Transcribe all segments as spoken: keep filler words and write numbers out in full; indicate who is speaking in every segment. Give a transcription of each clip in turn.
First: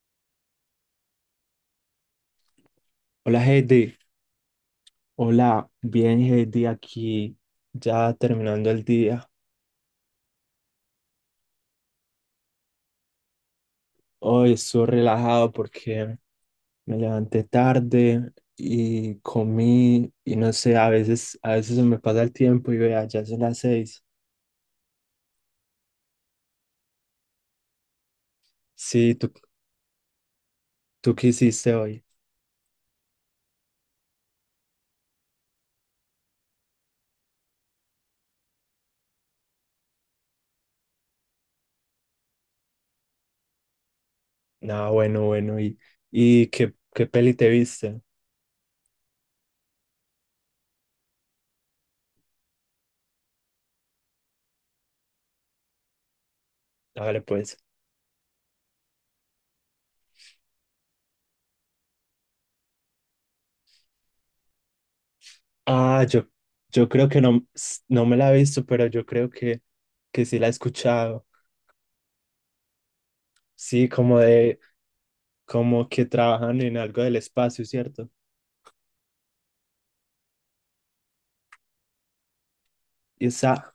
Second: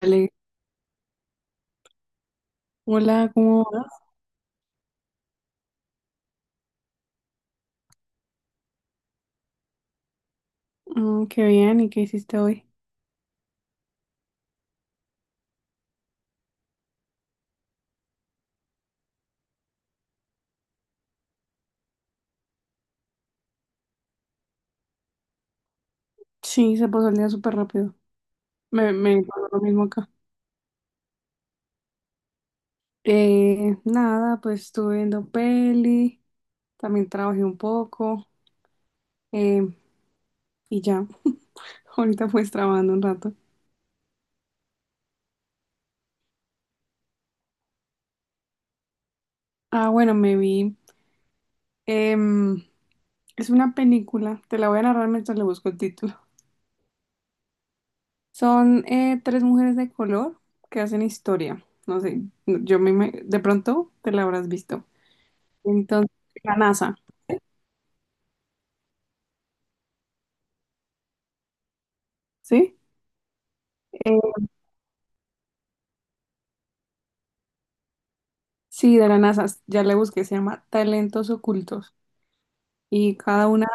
Speaker 1: Dale. Hola,
Speaker 2: Hola
Speaker 1: ¿cómo vas?
Speaker 2: Heidi, hola, bien Heidi aquí, ya terminando el día.
Speaker 1: Mm, qué bien, ¿y qué hiciste hoy?
Speaker 2: Hoy estoy relajado porque me levanté tarde y comí y no sé, a veces, a veces se me pasa el tiempo y vea, ya son las seis.
Speaker 1: Sí, se pasó el día súper rápido. Me,
Speaker 2: Sí,
Speaker 1: me
Speaker 2: ¿tú,
Speaker 1: pasó lo mismo acá.
Speaker 2: tú qué hiciste hoy?
Speaker 1: Eh, nada, pues estuve viendo peli, también trabajé un poco, eh, y ya. Ahorita pues trabajando un rato.
Speaker 2: Ah, bueno, bueno, ¿y, y qué, qué peli te viste?
Speaker 1: Ah, bueno, me vi, em, es una película, te la voy a narrar mientras le busco el título.
Speaker 2: Hágale pues.
Speaker 1: Son eh, tres mujeres de color que hacen historia. No sé, yo me, me- de pronto te la habrás visto.
Speaker 2: Ah,
Speaker 1: Entonces,
Speaker 2: yo,
Speaker 1: la
Speaker 2: yo
Speaker 1: NASA.
Speaker 2: creo que no, no me la he visto, pero yo creo que, que sí la he escuchado.
Speaker 1: ¿Sí?
Speaker 2: Sí, como
Speaker 1: Eh,
Speaker 2: de como que trabajan en algo del espacio, ¿cierto?
Speaker 1: sí, de la NASA, ya le busqué, se llama Talentos Ocultos y
Speaker 2: Y
Speaker 1: cada una,
Speaker 2: esa,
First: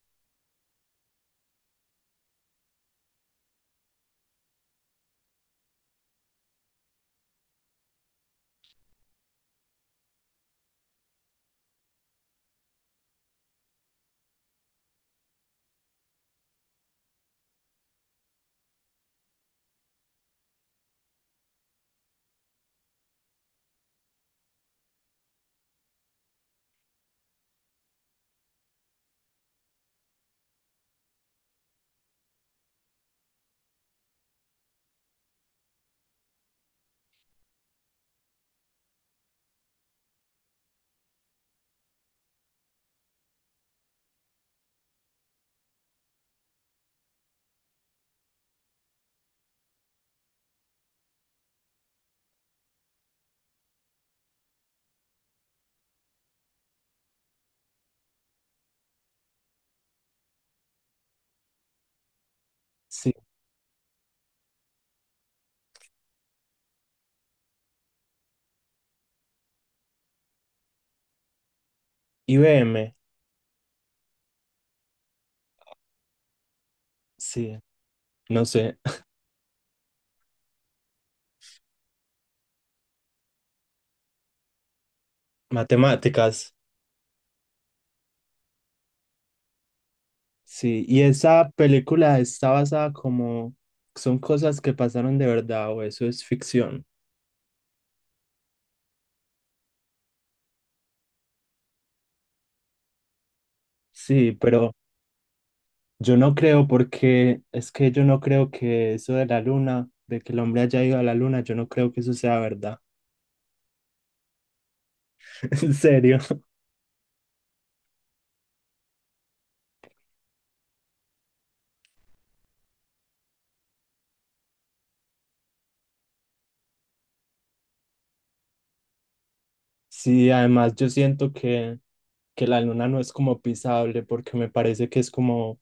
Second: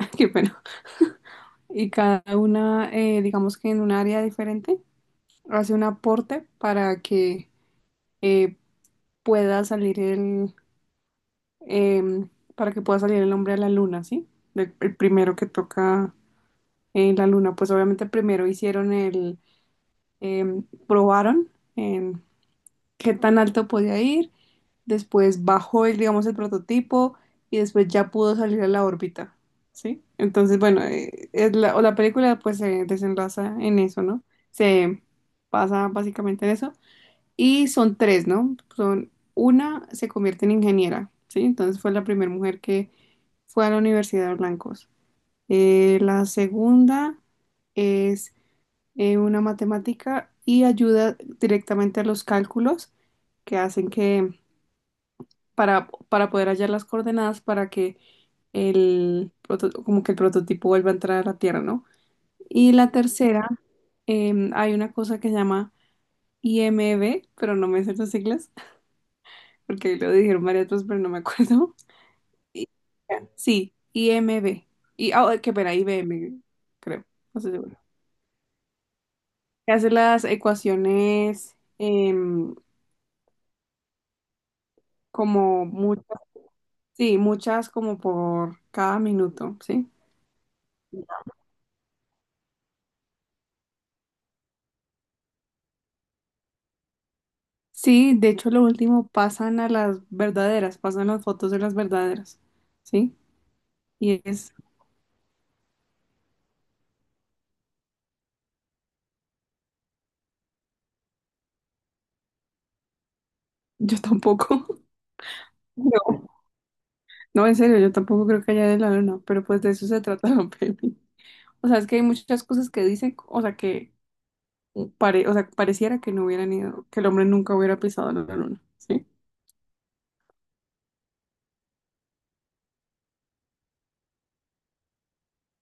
Speaker 1: qué pena, y cada una, eh, digamos que en un área diferente, hace un aporte para que eh, pueda salir el, em, para que pueda salir el hombre a la luna, ¿sí? El, el primero que toca en la luna, pues obviamente primero hicieron el, em, probaron, em, qué tan alto podía ir, después bajó el, digamos, el prototipo, y después ya pudo salir a la órbita, ¿sí? Entonces, bueno, eh, es la, o la película pues se desenlaza en eso, ¿no? Se pasa básicamente en eso. Y son tres, ¿no? Son, una se convierte en ingeniera, ¿sí? Entonces fue la primera mujer que fue a la Universidad de Blancos. Eh, la segunda es eh, una matemática y ayuda directamente a los cálculos que hacen que para, para poder hallar las coordenadas para que el, proto- como que el prototipo vuelva a entrar a la Tierra, ¿no? Y la
Speaker 2: sí,
Speaker 1: tercera, em, hay una cosa que se llama I M B, pero no me sé las siglas, porque lo dijeron varias veces, pero no me acuerdo. Y-
Speaker 2: I B M,
Speaker 1: Sí, I M B. Y, ah, qué pena, I B M, creo, no estoy
Speaker 2: sí,
Speaker 1: segura.
Speaker 2: no sé,
Speaker 1: Que hace las ecuaciones, em, como muchas,
Speaker 2: matemáticas,
Speaker 1: sí, muchas, como por cada minuto, ¿sí?
Speaker 2: sí, y esa película está basada como, ¿son cosas que pasaron de verdad o eso es ficción?
Speaker 1: Sí, de hecho lo último pasan a las verdaderas, pasan las fotos de las verdaderas, ¿sí? Y
Speaker 2: Sí,
Speaker 1: es,
Speaker 2: pero yo no creo porque es que yo no creo que eso de la luna, de que el hombre haya ido a la luna, yo no creo que eso sea verdad.
Speaker 1: yo tampoco,
Speaker 2: En serio,
Speaker 1: no, no, en serio, yo tampoco creo que haya de la luna, pero pues de eso se trata la peli. O sea, es que hay muchas cosas que dicen, o sea, que pare, o sea, pareciera que no hubieran ido, que el hombre nunca hubiera pisado la luna, ¿sí?
Speaker 2: sí, además yo siento que, que la luna no es como pisable porque me parece que es como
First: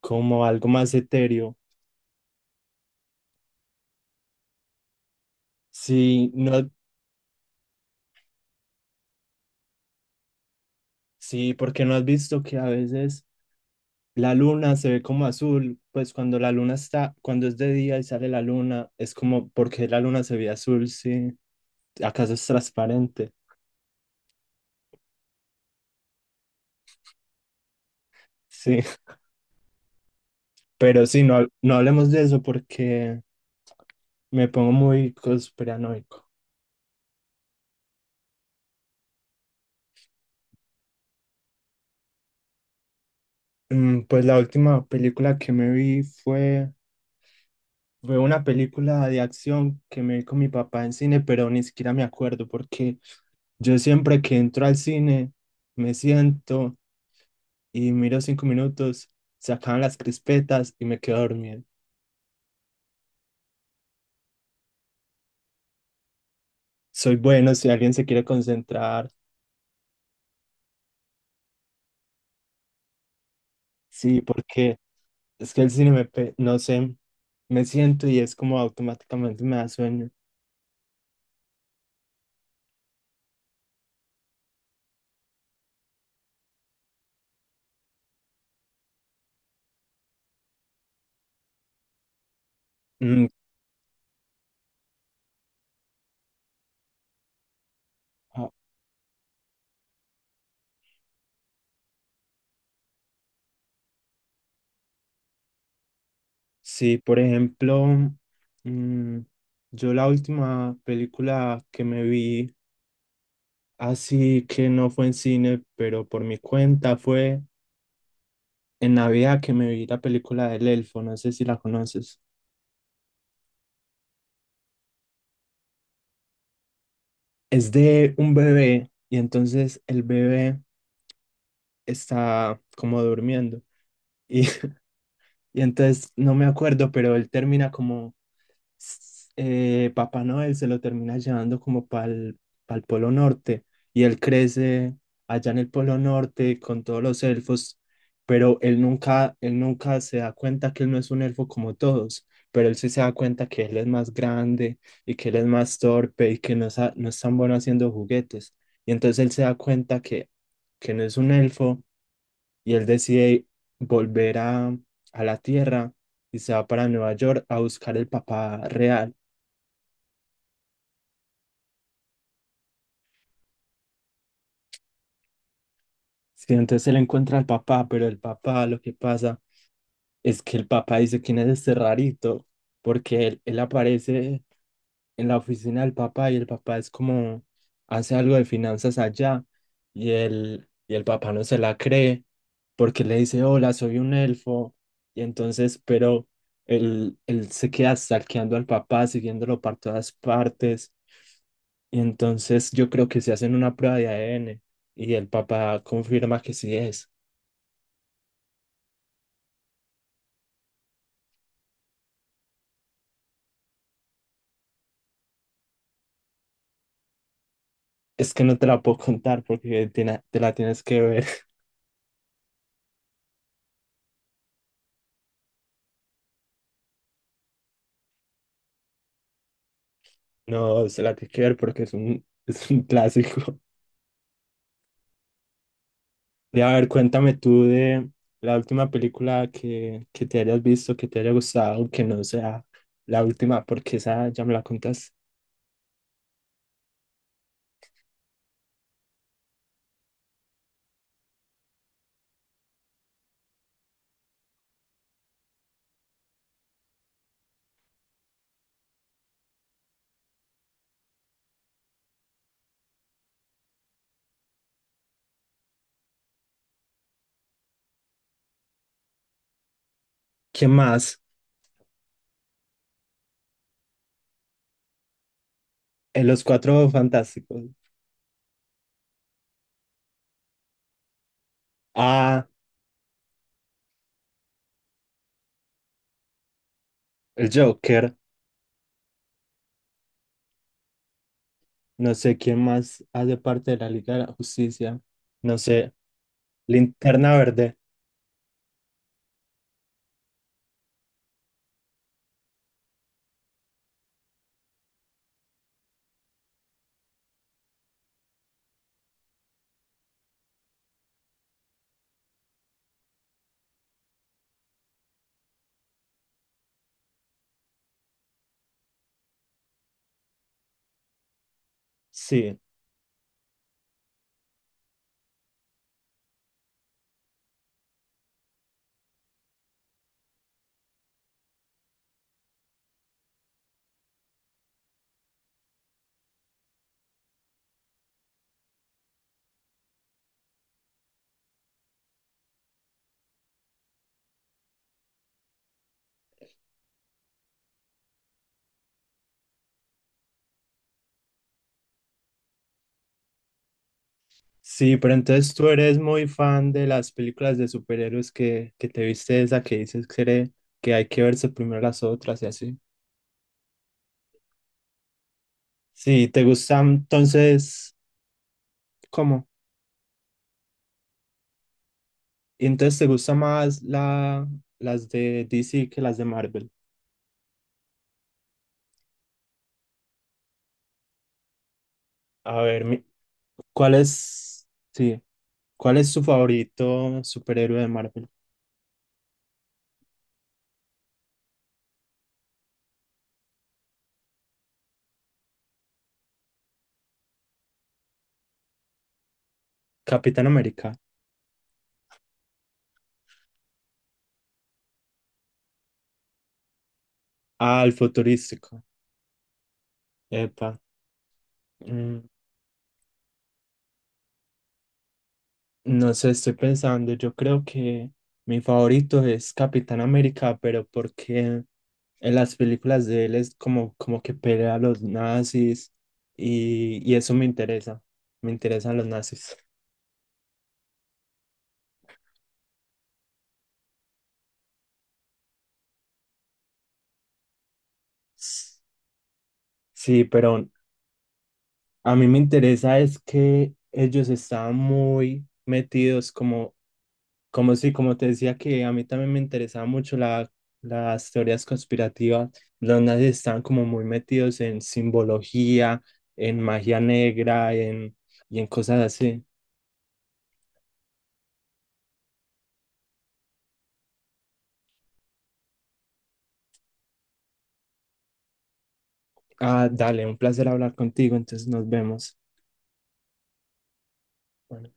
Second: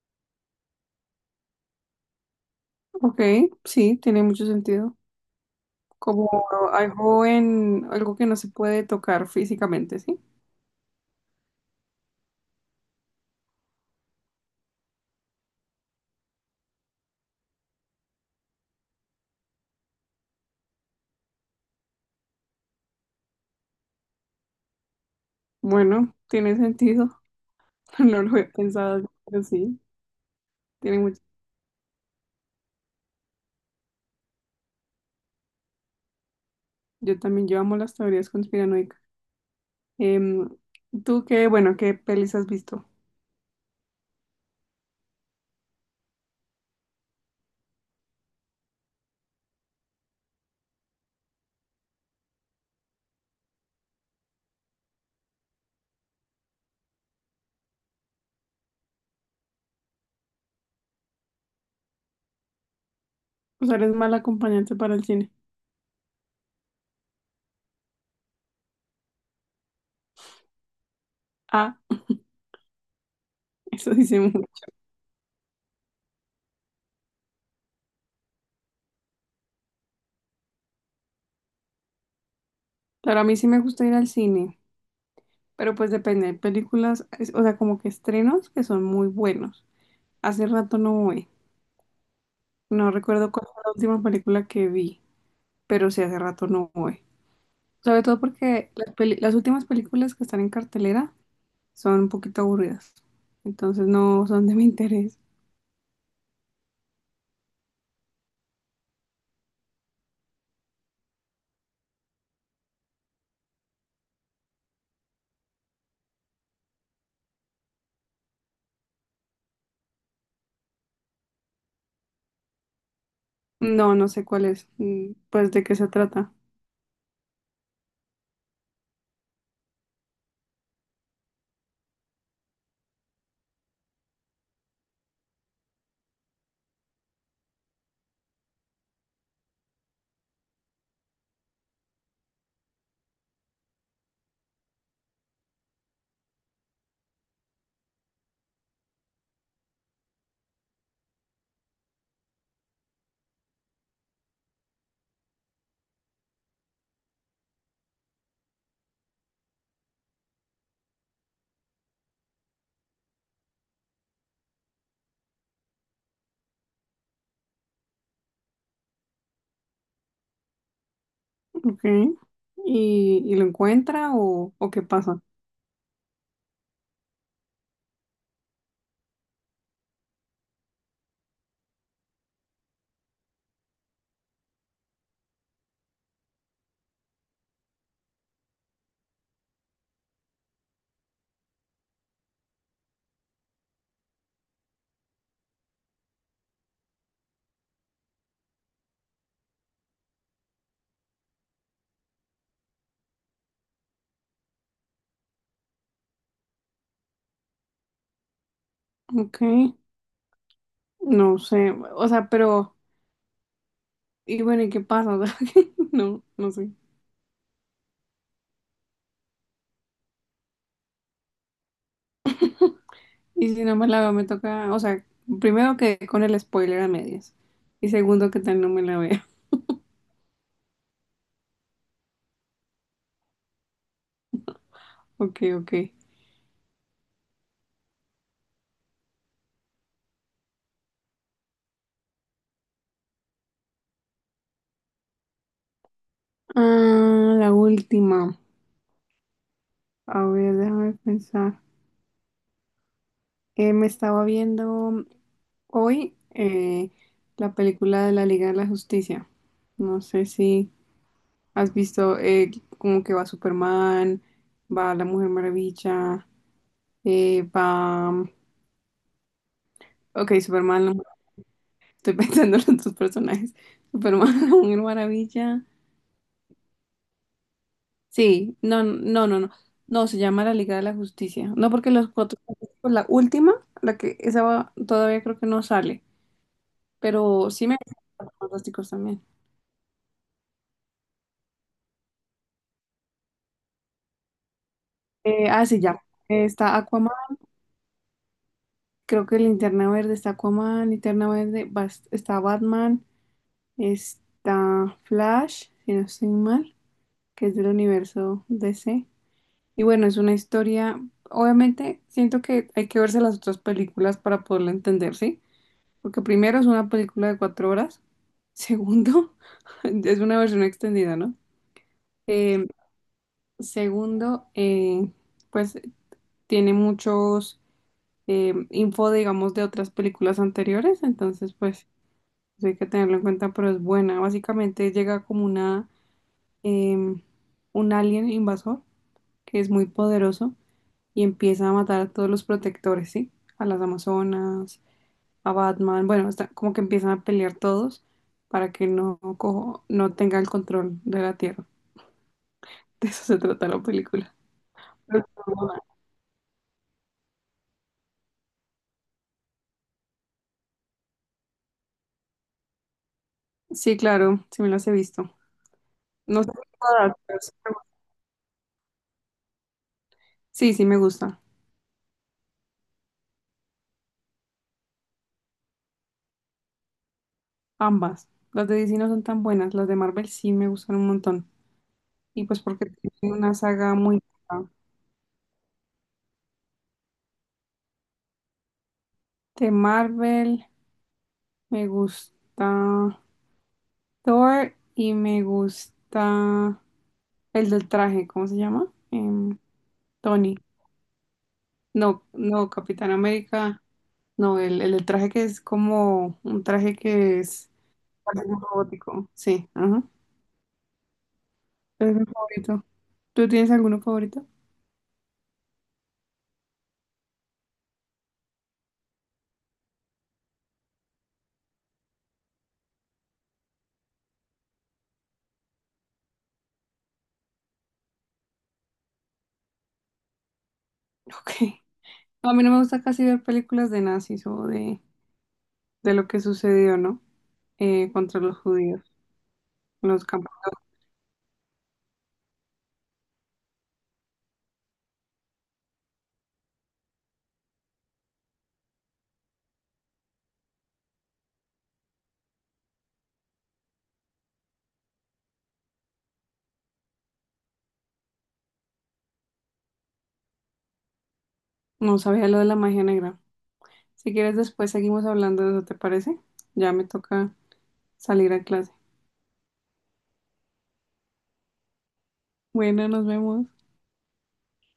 Speaker 2: como algo más etéreo.
Speaker 1: Ok, sí, tiene mucho sentido,
Speaker 2: Sí,
Speaker 1: como
Speaker 2: no, has-
Speaker 1: algo en, algo que no se puede tocar físicamente, ¿sí?
Speaker 2: sí, porque no has visto que a veces la luna se ve como azul, pues cuando la luna está, cuando es de día y sale la luna, es como porque la luna se ve azul, sí. ¿Acaso es transparente?
Speaker 1: Bueno, tiene sentido. No lo he
Speaker 2: Sí,
Speaker 1: pensado, pero sí, tiene
Speaker 2: pero
Speaker 1: mucho.
Speaker 2: sí, no, hab- no hablemos de eso porque me pongo muy conspiranoico.
Speaker 1: Yo también, yo amo las teorías conspiranoicas. Em, ¿Tú qué, bueno, qué pelis has visto?
Speaker 2: Mm. Pues la última película que me vi fue, fue una película de acción que me vi con mi papá en cine, pero ni siquiera me acuerdo porque yo siempre que entro al cine, me siento y miro cinco minutos, se acaban las crispetas y me quedo dormido.
Speaker 1: O sea, eres mal acompañante para el cine.
Speaker 2: Soy bueno si alguien se quiere concentrar,
Speaker 1: Ah, eso
Speaker 2: sí,
Speaker 1: dice mucho.
Speaker 2: porque es que el cine me, pe- no sé, me siento y es como automáticamente me da sueño.
Speaker 1: Claro, a mí sí me gusta ir al cine, pero pues depende. Hay películas, es- o sea, como que estrenos que son muy buenos. Hace rato no voy. No
Speaker 2: Mm,
Speaker 1: recuerdo cuál fue la última película que vi, pero sí hace rato no voy. Sobre todo
Speaker 2: ah,
Speaker 1: porque las, peli- las últimas películas que están en cartelera son un poquito aburridas, entonces no son de mi interés.
Speaker 2: sí, por ejemplo, mm, yo la última película que me vi, así que no fue en cine, pero por mi cuenta fue en Navidad que me vi la película del elfo, no sé si la conoces.
Speaker 1: No, no sé cuál es, mm, pues de qué se trata.
Speaker 2: Es de un bebé y entonces el bebé está como durmiendo y, y entonces no me acuerdo, pero él termina como s- eh, Papá Noel se lo termina llevando como para el Polo Norte y él crece allá en el Polo Norte con todos los elfos, pero él nunca, él nunca se da cuenta que él no es un elfo como todos, pero él sí se da cuenta que él es más grande y que él es más torpe y que no, sa- no es tan bueno haciendo juguetes. Y entonces él se da cuenta que, que no es un elfo y él decide volver a, a la Tierra y se va para Nueva York a buscar el papá real.
Speaker 1: Ok. ¿Y, y lo encuentra o, o qué pasa?
Speaker 2: Sí, entonces él encuentra al papá, pero el papá lo que pasa es que el papá dice quién es este rarito, porque él, él aparece en la oficina del papá y el papá es como, hace algo de finanzas allá y el, y el papá no se la cree porque le dice, hola, soy un elfo. Y entonces, pero él, él se queda stalkeando al papá, siguiéndolo por todas partes. Y entonces yo creo que se hacen una prueba de A D N y el papá confirma que sí es.
Speaker 1: Ok. No sé, o sea, pero, y bueno, ¿y qué pasa? O sea, no, no sé.
Speaker 2: Es que no te la puedo contar porque tiene- te la tienes que ver.
Speaker 1: Y si no me la veo, me toca, o sea, primero que con el spoiler a medias. Y segundo que tal no me la veo.
Speaker 2: No, se la tienes que ver porque es un, es un clásico.
Speaker 1: Ok, ok.
Speaker 2: Y a ver, cuéntame tú de la última película que, que te hayas visto, que te haya gustado, que no sea la última, porque esa ya me la contas.
Speaker 1: Ah, la última. A ver, déjame pensar. Eh, me estaba viendo hoy, eh, la película de la Liga de la Justicia. No sé si has visto, eh, como que va Superman, va la Mujer Maravilla, eh, va... mm, Ok,
Speaker 2: ¿Quién
Speaker 1: Superman, la-
Speaker 2: más?
Speaker 1: estoy pensando en los dos personajes. Superman, la Mujer Maravilla.
Speaker 2: En Los Cuatro Fantásticos.
Speaker 1: Sí, no, no, no, no. No, se llama la Liga de la Justicia. No porque los cuatro...
Speaker 2: Ah,
Speaker 1: pues, la última, la que esa va- todavía creo que no sale,
Speaker 2: el
Speaker 1: pero sí me...
Speaker 2: Joker.
Speaker 1: Fantásticos también.
Speaker 2: No sé quién más hace parte de la Liga de la Justicia.
Speaker 1: Eh,
Speaker 2: No
Speaker 1: ah, sí,
Speaker 2: sé.
Speaker 1: ya. Está Aquaman.
Speaker 2: Linterna Verde.
Speaker 1: Creo que Linterna Verde, está Aquaman, Linterna Verde, bas- está Batman, está Flash, si no estoy mal, que es del universo D C. Y bueno, es una historia, obviamente siento que hay que verse las otras películas para poderla entender, ¿sí? Porque primero es una película de cuatro horas, segundo, es una versión extendida, ¿no?
Speaker 2: Sí.
Speaker 1: Eh, segundo, eh, pues tiene muchos, eh, info, digamos, de otras películas anteriores, entonces pues... eso hay que tenerlo en cuenta, pero es buena. Básicamente llega como una, em, un alien invasor que es muy poderoso y empieza a matar a todos los protectores, ¿sí? A las Amazonas, a Batman. Bueno, está, como que empiezan a pelear todos para que no, cojo- no tenga el control de la Tierra. De eso se trata la película.
Speaker 2: Sí, pero entonces tú eres muy fan de las películas de superhéroes que, que te viste esa que dices que, eres- que hay que verse primero las otras y así.
Speaker 1: Sí, claro, sí me las he visto.
Speaker 2: Sí,
Speaker 1: No
Speaker 2: te
Speaker 1: sé si
Speaker 2: gustan
Speaker 1: todas, pero sí me gustan.
Speaker 2: entonces, ¿cómo?
Speaker 1: Sí, sí me gusta.
Speaker 2: Y entonces te gusta más la, las de D C que las de Marvel.
Speaker 1: Ambas. Las de D C no son tan buenas, las de Marvel sí me gustan un montón. Y pues
Speaker 2: A ver,
Speaker 1: porque
Speaker 2: mi-
Speaker 1: tiene una
Speaker 2: ¿cuál
Speaker 1: saga muy
Speaker 2: es,
Speaker 1: buena.
Speaker 2: sí, cuál es tu favorito superhéroe de Marvel?
Speaker 1: De Marvel, me gusta Thor y me gusta el del traje, ¿cómo se llama? Em,
Speaker 2: Capitán
Speaker 1: Tony.
Speaker 2: América.
Speaker 1: No, no, Capitán América. No, el, el del traje que es como un traje que es,
Speaker 2: Ah, el
Speaker 1: parece un
Speaker 2: futurístico.
Speaker 1: robótico. Sí, ajá.
Speaker 2: Epa.
Speaker 1: Es mi
Speaker 2: Mm.
Speaker 1: favorito. ¿Tú tienes alguno favorito?
Speaker 2: No sé, estoy pensando, yo creo que mi favorito es Capitán América, pero porque en las películas de él es como, como que pelea a los nazis y, y eso me interesa, me interesan los nazis.
Speaker 1: Ok. No, a mí no me gusta casi ver películas de nazis o de, de lo que sucedió, ¿no? Eh, contra los judíos en
Speaker 2: Sí,
Speaker 1: los campos.
Speaker 2: pero a mí me interesa es que ellos estaban muy metidos como. Como sí, como te decía que a mí también me interesaba mucho la, las teorías conspirativas. Los nazis estaban como muy metidos en simbología, en magia negra, en, y en cosas así.
Speaker 1: No sabía lo de la magia negra. Si quieres, después seguimos hablando de eso, ¿te parece? Ya me toca salir a clase.
Speaker 2: Ah, dale, un placer hablar contigo, entonces nos vemos.
Speaker 1: Bueno, nos vemos.
Speaker 2: Bueno.